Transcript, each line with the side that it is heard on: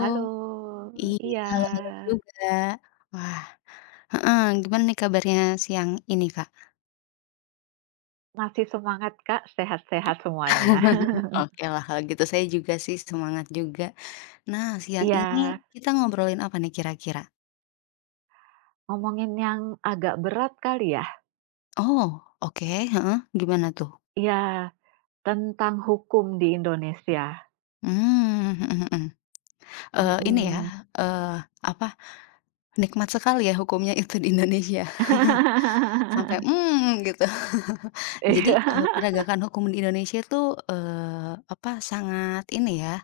right: Halo,
left: iya,
right: iya.
left: halo halo juga. Wah, heeh, gimana nih kabarnya siang ini, Kak?
right: Masih semangat, Kak, sehat-sehat semuanya.
left: Oke lah kalau gitu, saya juga sih semangat juga. Nah, siang ini
right: Iya,
left: kita ngobrolin apa nih kira-kira?
right: ngomongin yang agak berat kali ya?
left: Oh, oke, heeh, gimana tuh?
right: Iya, tentang hukum di Indonesia.
left: Hmm. Mhm mhm. Ini ya,
right: Mhm.
left: eee, apa, nikmat sekali ya hukumnya itu di Indonesia. Sampai, gitu. Jadi,
right: Iya.
left: penegakan hukum di Indonesia itu, apa, sangat ini ya.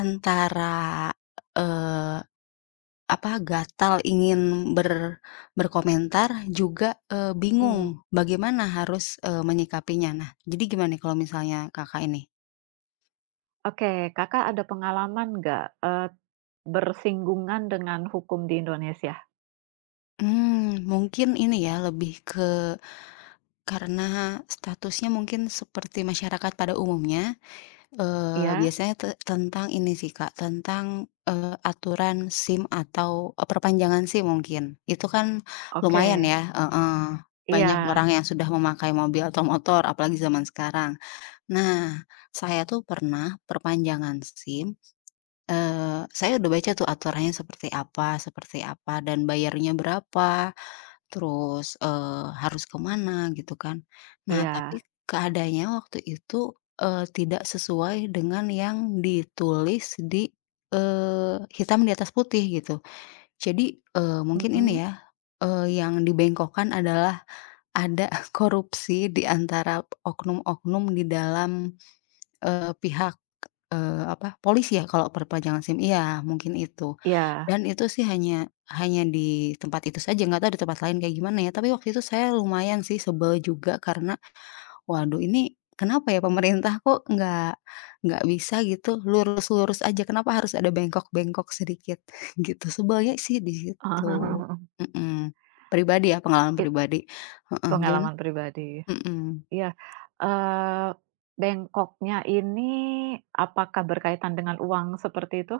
left: Antara, eee, apa, gatal ingin ber berkomentar juga, bingung
right: Mhm.
left: bagaimana harus, menyikapinya. Nah, jadi gimana nih kalau misalnya Kakak ini?
right: Oke, Kakak ada pengalaman nggak, bersinggungan dengan hukum di Indonesia?
left: Mungkin ini ya, lebih ke karena statusnya mungkin seperti masyarakat pada umumnya.
right: Iya?
left: Biasanya tentang ini sih, Kak, tentang, aturan SIM atau, perpanjangan SIM mungkin. Itu kan lumayan
right: Oke.
left: ya, heeh, banyak
right: Iya,
left: orang yang sudah memakai mobil atau motor apalagi zaman sekarang. Nah, saya tuh pernah perpanjangan SIM. Saya udah baca tuh aturannya seperti apa dan bayarnya berapa, terus, harus ke mana gitu kan. Nah tapi
right: iya.
left: keadaannya waktu itu, tidak sesuai dengan yang ditulis di, hitam di atas putih gitu. Jadi, mungkin
right: Mhm.
left: ini ya, yang dibengkokkan adalah ada korupsi di antara oknum-oknum di dalam, pihak. Apa, polisi ya kalau perpanjangan SIM, iya mungkin itu.
right: Iya.
left: Dan itu sih hanya hanya di tempat itu saja, nggak tahu di tempat lain kayak gimana ya, tapi waktu itu saya lumayan sih sebel juga karena, waduh, ini kenapa ya pemerintah kok nggak bisa gitu lurus-lurus aja, kenapa harus ada bengkok-bengkok sedikit gitu, sebelnya sih di situ. Mhm. Pribadi ya, pengalaman
right: It
left: pribadi. Heeh, gimana?
right: pengalaman pribadi.
left: Mhm.
right: Iya, eee, bengkoknya ini apakah berkaitan dengan uang seperti itu?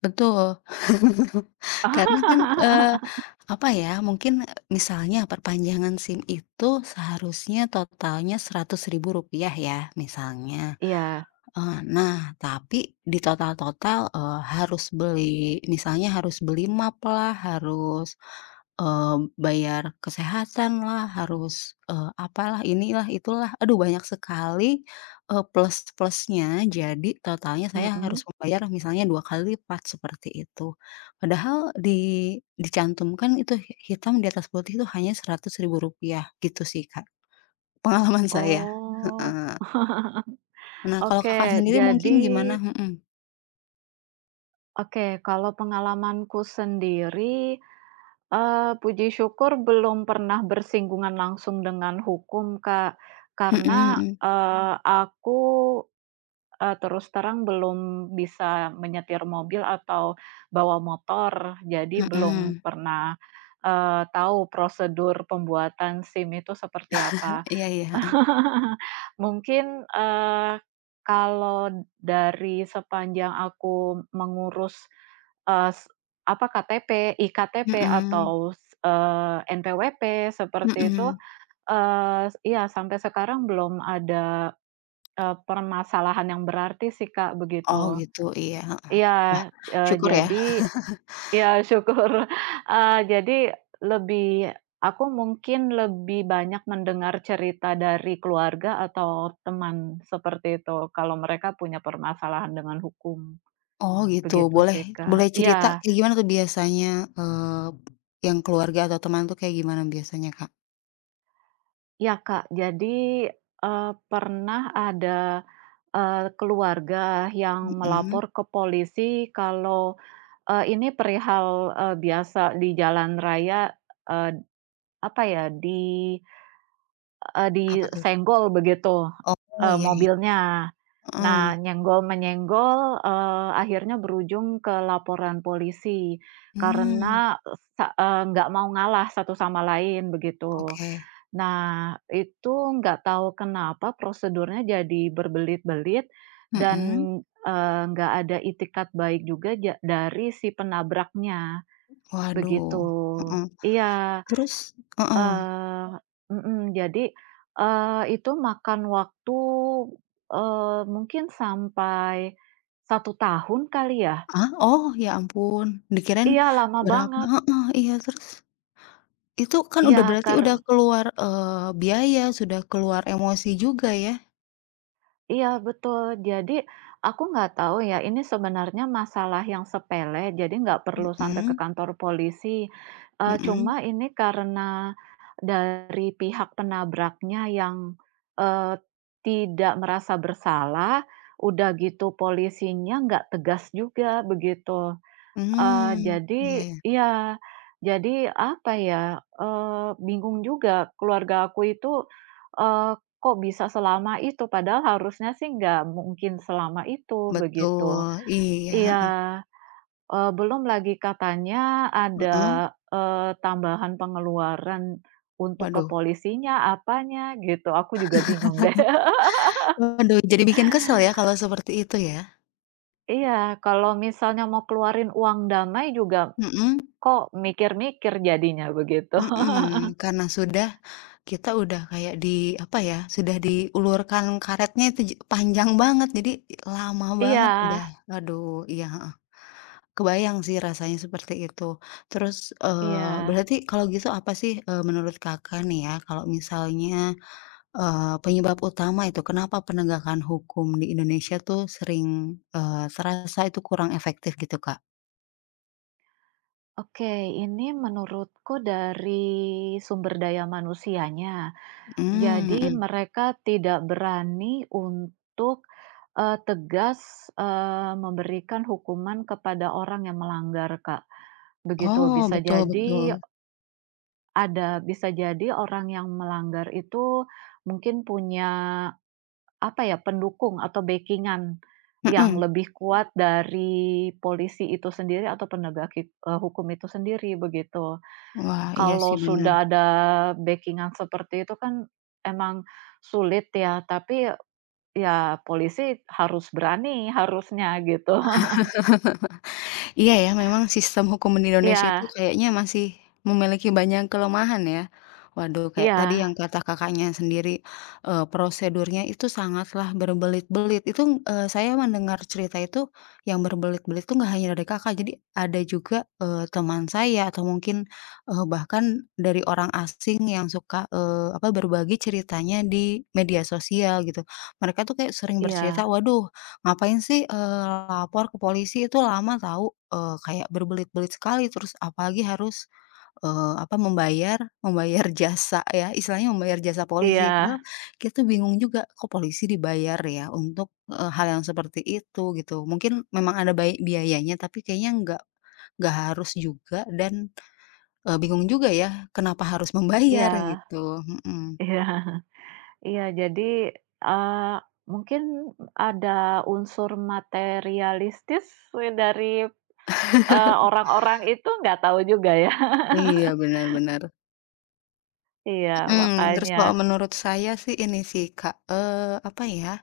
left: Betul. Karena kan, apa ya, mungkin misalnya perpanjangan SIM itu seharusnya totalnya seratus ribu rupiah ya, misalnya.
right: Iya,
left: Nah, tapi di total-total, harus beli misalnya harus beli map lah, harus, eee, bayar kesehatan lah, harus, apalah, inilah, itulah, aduh banyak sekali, plus-plusnya, jadi totalnya saya harus
right: mhm.
left: membayar misalnya 2 kali lipat, seperti itu. Padahal di dicantumkan itu hitam di atas putih itu hanya seratus ribu rupiah gitu sih, Kak, pengalaman saya,
right: Oh,
left: heeh. Nah, kalau Kakak
right: oke.
left: sendiri mungkin
right: Jadi
left: gimana? Mhm.
right: oke, kalau pengalamanku sendiri, puji syukur belum pernah bersinggungan langsung dengan hukum, Kak. Karena,
left: Mhm
right: terus terang belum bisa menyetir mobil atau bawa motor, jadi
left: mhm
right: belum
left: mhm.
right: pernah, tahu prosedur pembuatan SIM itu seperti apa.
left: Iya iya, heeh.
right: Mungkin, kalau dari sepanjang aku mengurus, eee, s apa, KTP, iktp
left: Mhm
right: atau s eee, NPWP seperti itu,
left: mhm.
right: iya, sampai sekarang belum ada permasalahan yang berarti sih, Kak,
left: Oh
right: begitu.
left: gitu, iya, heeh heeh. Wah,
right: Iya,
left: syukur ya.
right: jadi ya syukur, jadi lebih aku mungkin lebih banyak mendengar cerita dari keluarga atau teman seperti itu, kalau mereka punya permasalahan dengan hukum,
left: Oh gitu,
right: begitu
left: boleh
right: sih,
left: boleh
right: Kak.
left: cerita
right: Iya
left: kayak gimana tuh biasanya, eee, yang keluarga atau teman tuh kayak gimana biasanya, Kak?
right: ya Kak, jadi, pernah ada, keluarga yang
left: Mhm,
right: melapor ke polisi kalau ini perihal, biasa di jalan raya, eee, apa ya, di eee,
left: apa tuh?
right: disenggol begitu,
left: Oh, iya iya,
right: mobilnya. Nah,
left: heeh.
right: nyenggol-menyenggol, akhirnya berujung ke laporan polisi
left: Mmm,
right: karena nggak mau ngalah satu sama lain begitu.
left: oke.
right: Nah, itu nggak tahu kenapa prosedurnya jadi berbelit-belit dan,
left: Mhm.
right: nggak ada itikat baik juga dari si penabraknya. Begitu.
left: Waduh, heeh.
right: Iya,
left: Terus, heeh.
right: Oh. Jadi, itu makan waktu, mungkin sampai satu tahun kali ya?
left: Ah? Oh, ya ampun, dikirain
right: Iya, lama
left: berapa,
right: banget.
left: heeh, iya, terus? Itu kan udah
right: Iya,
left: berarti
right: kar
left: udah keluar, biaya, sudah keluar emosi juga ya?
right: iya betul. Jadi aku nggak tahu ya, ini sebenarnya masalah yang sepele, jadi nggak perlu sampai ke
left: Mhm
right: kantor polisi.
left: mhm,
right: Cuma ini karena dari pihak penabraknya yang, eee, tidak merasa bersalah, udah gitu polisinya nggak tegas juga, begitu.
left: mmm,
right: Jadi
left: iya ya,
right: ya, jadi apa ya, bingung juga keluarga aku itu, eee, kok bisa selama itu padahal harusnya sih nggak mungkin selama itu, begitu.
left: betul, iya,
right: Iya,
left: heeh
right: belum lagi katanya
left: heeh,
right: ada, tambahan pengeluaran untuk
left: waduh
right: kepolisinya, apanya gitu, aku juga bingung deh.
left: waduh, jadi bikin kesel ya kalau seperti itu ya?
right: Iya, kalau misalnya mau keluarin uang damai juga
left: Mhm
right: kok mikir-mikir jadinya, begitu.
left: mhm, karena sudah kita udah kayak di apa ya, sudah diulurkan karetnya itu panjang banget jadi lama
right: Iya.
left: banget udah, aduh, iya, heeh. Kebayang sih rasanya seperti itu. Terus,
right: Iya,
left: berarti kalau gitu apa sih, menurut Kakak nih ya, kalau misalnya, penyebab utama itu kenapa penegakan hukum di Indonesia tuh sering, terasa itu kurang efektif gitu, Kak?
right: oke. Ini menurutku dari sumber daya manusianya.
left: Mmm,
right: Jadi
left: mhm.
right: mereka tidak berani untuk eh, tegas eh, memberikan hukuman kepada orang yang melanggar, Kak. Begitu
left: Oh,
right: bisa
left: betul
right: jadi
left: betul.
right: bisa jadi orang yang melanggar itu mungkin punya apa ya, pendukung atau backingan yang
left: Mhm.
right: lebih kuat dari polisi itu sendiri atau penegak hukum itu sendiri, begitu.
left: Wah, iya sih
right: Kalau
left: benar.
right: sudah ada backingan seperti itu kan emang sulit ya, tapi ya polisi harus berani harusnya gitu.
left: Iya ya, memang sistem hukum di Indonesia itu
right: Iya,
left: kayaknya masih memiliki banyak kelemahan ya. Waduh, kayak tadi
right: iya,
left: yang kata Kakaknya sendiri, prosedurnya itu sangatlah berbelit-belit. Itu, saya mendengar cerita itu yang berbelit-belit itu nggak hanya dari Kakak, jadi ada juga, teman saya atau mungkin, bahkan dari orang asing yang suka, apa, berbagi ceritanya di media sosial gitu. Mereka tuh kayak sering bercerita,
right: iya,
left: waduh, ngapain sih, lapor ke polisi itu lama tahu, kayak berbelit-belit sekali, terus apalagi harus, apa, membayar membayar jasa ya, istilahnya membayar jasa polisi. Padahal
right: iya,
left: kita tuh bingung juga, kok polisi dibayar ya untuk, hal yang seperti itu gitu. Mungkin memang ada biayanya, tapi kayaknya nggak harus juga dan, bingung juga ya kenapa harus membayar
right: iya,
left: gitu, mhm.
right: iya. Iya. Jadi, eee, mungkin ada unsur materialistis dari orang-orang itu nggak tahu juga ya.
left: Iya, benar-benar.
right: Iya,
left: Terus
right: makanya.
left: kalau menurut saya sih ini sih Kak, apa ya,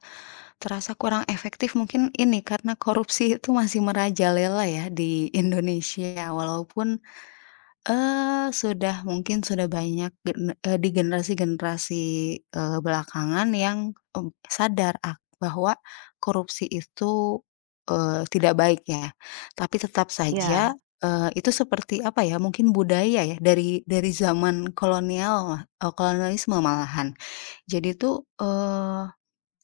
left: terasa kurang efektif mungkin ini, karena korupsi itu masih merajalela ya di Indonesia. Walaupun, sudah mungkin sudah banyak di generasi-generasi, belakangan yang, sadar bahwa korupsi itu, tidak baik ya. Tapi tetap saja,
right: Iya,
left: itu seperti apa ya, mungkin budaya ya dari zaman kolonial, kolonialisme malahan. Jadi itu.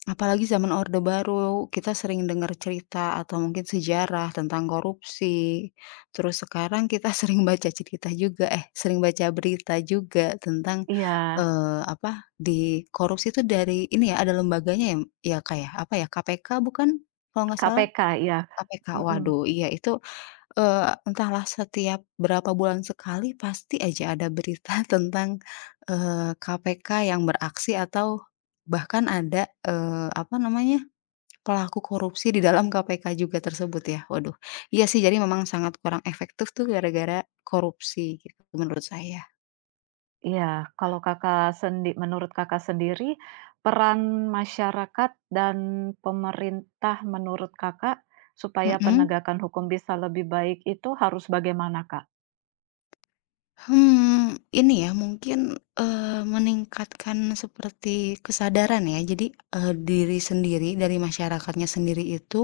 left: Apalagi zaman Orde Baru, kita sering dengar cerita atau mungkin sejarah tentang korupsi. Terus sekarang kita sering baca cerita juga, eh, sering baca berita juga tentang,
right: iya,
left: apa, di korupsi itu dari ini ya, ada lembaganya ya, ya, Kak, ya? Apa ya, KPK bukan? Kalau nggak salah.
right: KPK, iya.
left: KPK,
right: Mhm,
left: waduh, iya itu, entahlah setiap berapa bulan sekali pasti aja ada berita tentang, KPK yang beraksi atau bahkan ada, apa namanya, pelaku korupsi di dalam KPK juga tersebut ya, waduh. Iya sih jadi memang sangat kurang efektif tuh gara-gara korupsi gitu menurut saya,
right: iya. Kalau Kakak menurut Kakak sendiri, peran masyarakat dan pemerintah menurut Kakak, supaya
left: mhm.
right: penegakan hukum bisa lebih baik itu harus bagaimana, Kak?
left: Ini ya mungkin, meningkatkan seperti kesadaran ya. Jadi, diri sendiri dari masyarakatnya sendiri itu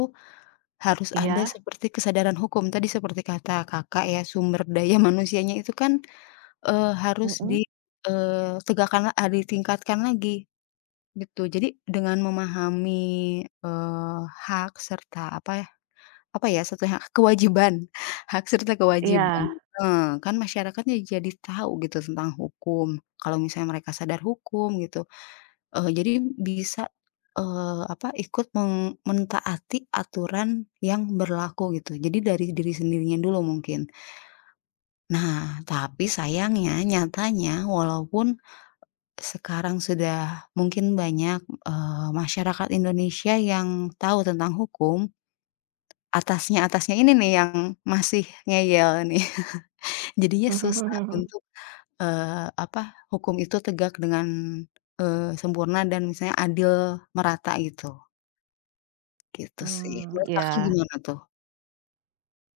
left: harus ada
right: Iya?
left: seperti kesadaran hukum. Tadi seperti kata Kakak ya, sumber daya manusianya itu kan, harus
right: Mhm?
left: ditegakkan, ditingkatkan lagi gitu. Jadi dengan memahami, eee, hak serta apa apa ya, hak kewajiban, hak serta kewajiban.
right: Iya.
left: Heeh, kan masyarakatnya jadi tahu gitu tentang hukum. Kalau misalnya mereka sadar hukum gitu, jadi bisa, apa, ikut mentaati aturan yang berlaku gitu. Jadi dari diri sendirinya dulu mungkin. Nah, tapi sayangnya, nyatanya walaupun sekarang sudah mungkin banyak, masyarakat Indonesia yang tahu tentang hukum, atasnya-atasnya ini nih yang masih ngeyel nih. Jadinya susah untuk, eee, apa, hukum itu tegak dengan, sempurna dan misalnya adil merata gitu, gitu sih.
right: Mmm,
left: Menurut
right: iya.
left: Kakak gimana tuh?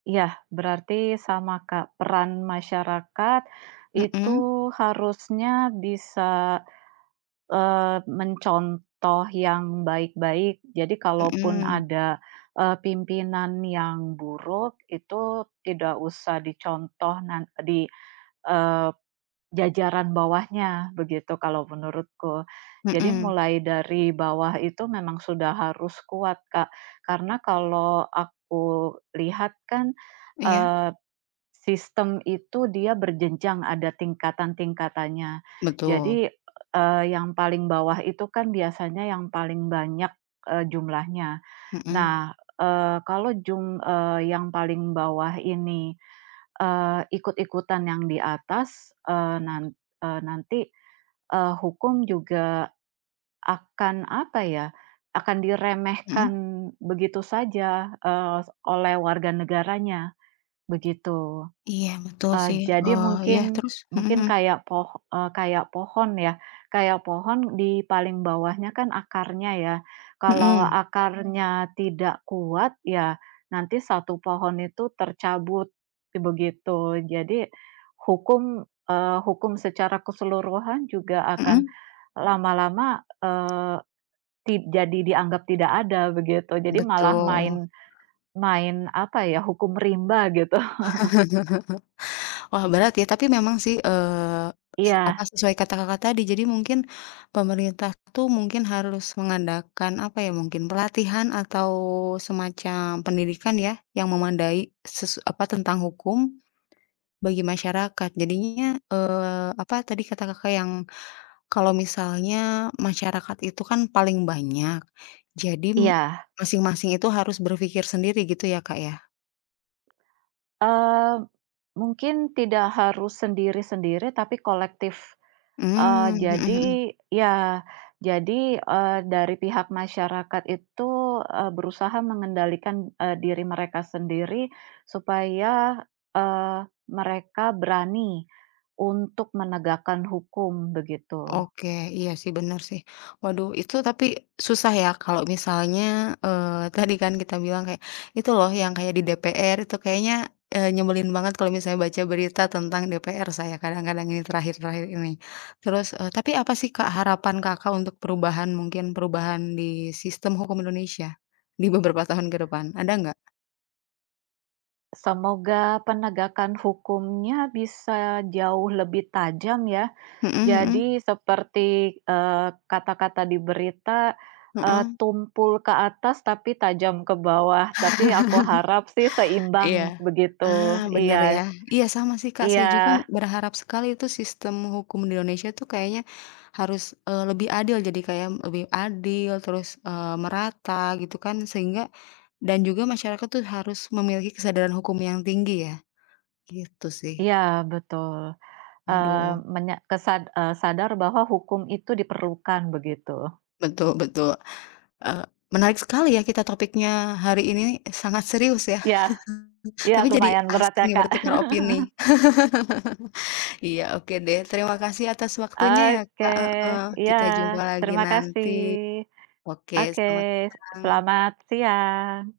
right: Iya, berarti sama, Kak, peran masyarakat
left: Mhm
right: itu harusnya bisa, mencontoh yang baik-baik. Jadi kalaupun
left: mhm
right: ada, pimpinan yang buruk, itu tidak usah dicontoh di, eee, jajaran bawahnya, begitu kalau menurutku. Jadi
left: mhm.
right: mulai dari bawah itu memang sudah harus kuat, Kak. Karena kalau aku lihat kan,
left: Iya,
right: sistem itu dia berjenjang, ada tingkatan-tingkatannya.
left: betul.
right: Jadi, yang paling bawah itu kan biasanya yang paling banyak, jumlahnya.
left: Mhm
right: Nah, eee, kalau jum eee, yang paling bawah ini, ikut-ikutan yang di atas, nanti, hukum juga akan, apa ya, akan diremehkan
left: mhm.
right: begitu saja, oleh warga negaranya, begitu.
left: Iya betul sih.
right: Jadi
left: Oh iya,
right: mungkin
left: terus? Mhm
right: mungkin kayak kayak pohon ya, kayak pohon di paling bawahnya kan akarnya ya. Kalau Mhm.
left: mhm
right: Akarnya tidak kuat, ya nanti satu pohon itu tercabut, begitu. Jadi hukum, hukum secara keseluruhan juga
left: mhm
right: akan
left: mhm,
right: lama-lama, eee, ti jadi dianggap tidak ada, begitu. Jadi malah
left: betul.
right: main main apa ya, hukum rimba gitu.
left: Wah berat ya, tapi memang sih, apa,
right: Iya,
left: sesuai kata Kakak tadi, jadi mungkin pemerintah tuh mungkin harus mengadakan, apa ya, mungkin pelatihan atau semacam pendidikan ya, yang memandai apa, tentang hukum bagi masyarakat. Jadinya, apa tadi kata Kakak yang kalau misalnya masyarakat itu kan paling banyak, jadi
right: iya,
left: masing-masing itu harus berpikir sendiri gitu ya, Kak, ya?
right: eee mungkin tidak harus sendiri-sendiri, tapi kolektif.
left: Mmm, mhm mhm.
right: Jadi ya, jadi, dari pihak masyarakat itu, berusaha mengendalikan, diri mereka sendiri supaya, eee, mereka berani untuk menegakkan hukum, begitu.
left: Oke, iya sih bener sih. Waduh, itu tapi susah ya kalau misalnya, tadi kan kita bilang kayak, itu loh yang kayak di DPR itu kayaknya, nyebelin banget kalau misalnya baca berita tentang DPR, saya kadang-kadang ini terakhir-terakhir ini. Terus, tapi apa sih Kak harapan Kakak untuk perubahan, mungkin perubahan di sistem hukum Indonesia, di beberapa tahun ke depan, ada nggak?
right: Semoga penegakan hukumnya bisa jauh lebih tajam ya.
left: Mhm
right: Jadi
left: mhm,
right: seperti, kata-kata di berita,
left: heeh.
right: tumpul ke atas tapi tajam ke bawah, tapi aku harap sih seimbang
left: Iya.
right: begitu.
left: Ah, bener
right: Iya,
left: ya. Iya sama sih, Kak, saya juga
right: iya,
left: berharap sekali itu sistem hukum di Indonesia tuh kayaknya harus, lebih adil, jadi kayak lebih adil, terus, merata gitu kan sehingga dan juga masyarakat tuh harus memiliki kesadaran hukum yang tinggi ya, gitu sih.
right: iya, betul. Eee,
left: Waduh,
right: menya kesad eee, Sadar bahwa hukum itu diperlukan begitu.
left: betul betul, eee, menarik sekali ya kita topiknya hari ini, sangat serius ya,
right: Ya, ya
left: tapi jadi
right: lumayan berat
left: asik
right: ya,
left: nih
right: Kak.
left: bertukar opini. Iya, oke deh. Terima kasih atas waktunya ya, Kak,
right: Oke,
left: heeh.
right: ya
left: Kita jumpa lagi
right: terima
left: nanti.
right: kasih.
left: Oke,
right: Oke,
left: selamat siang.
right: selamat siang.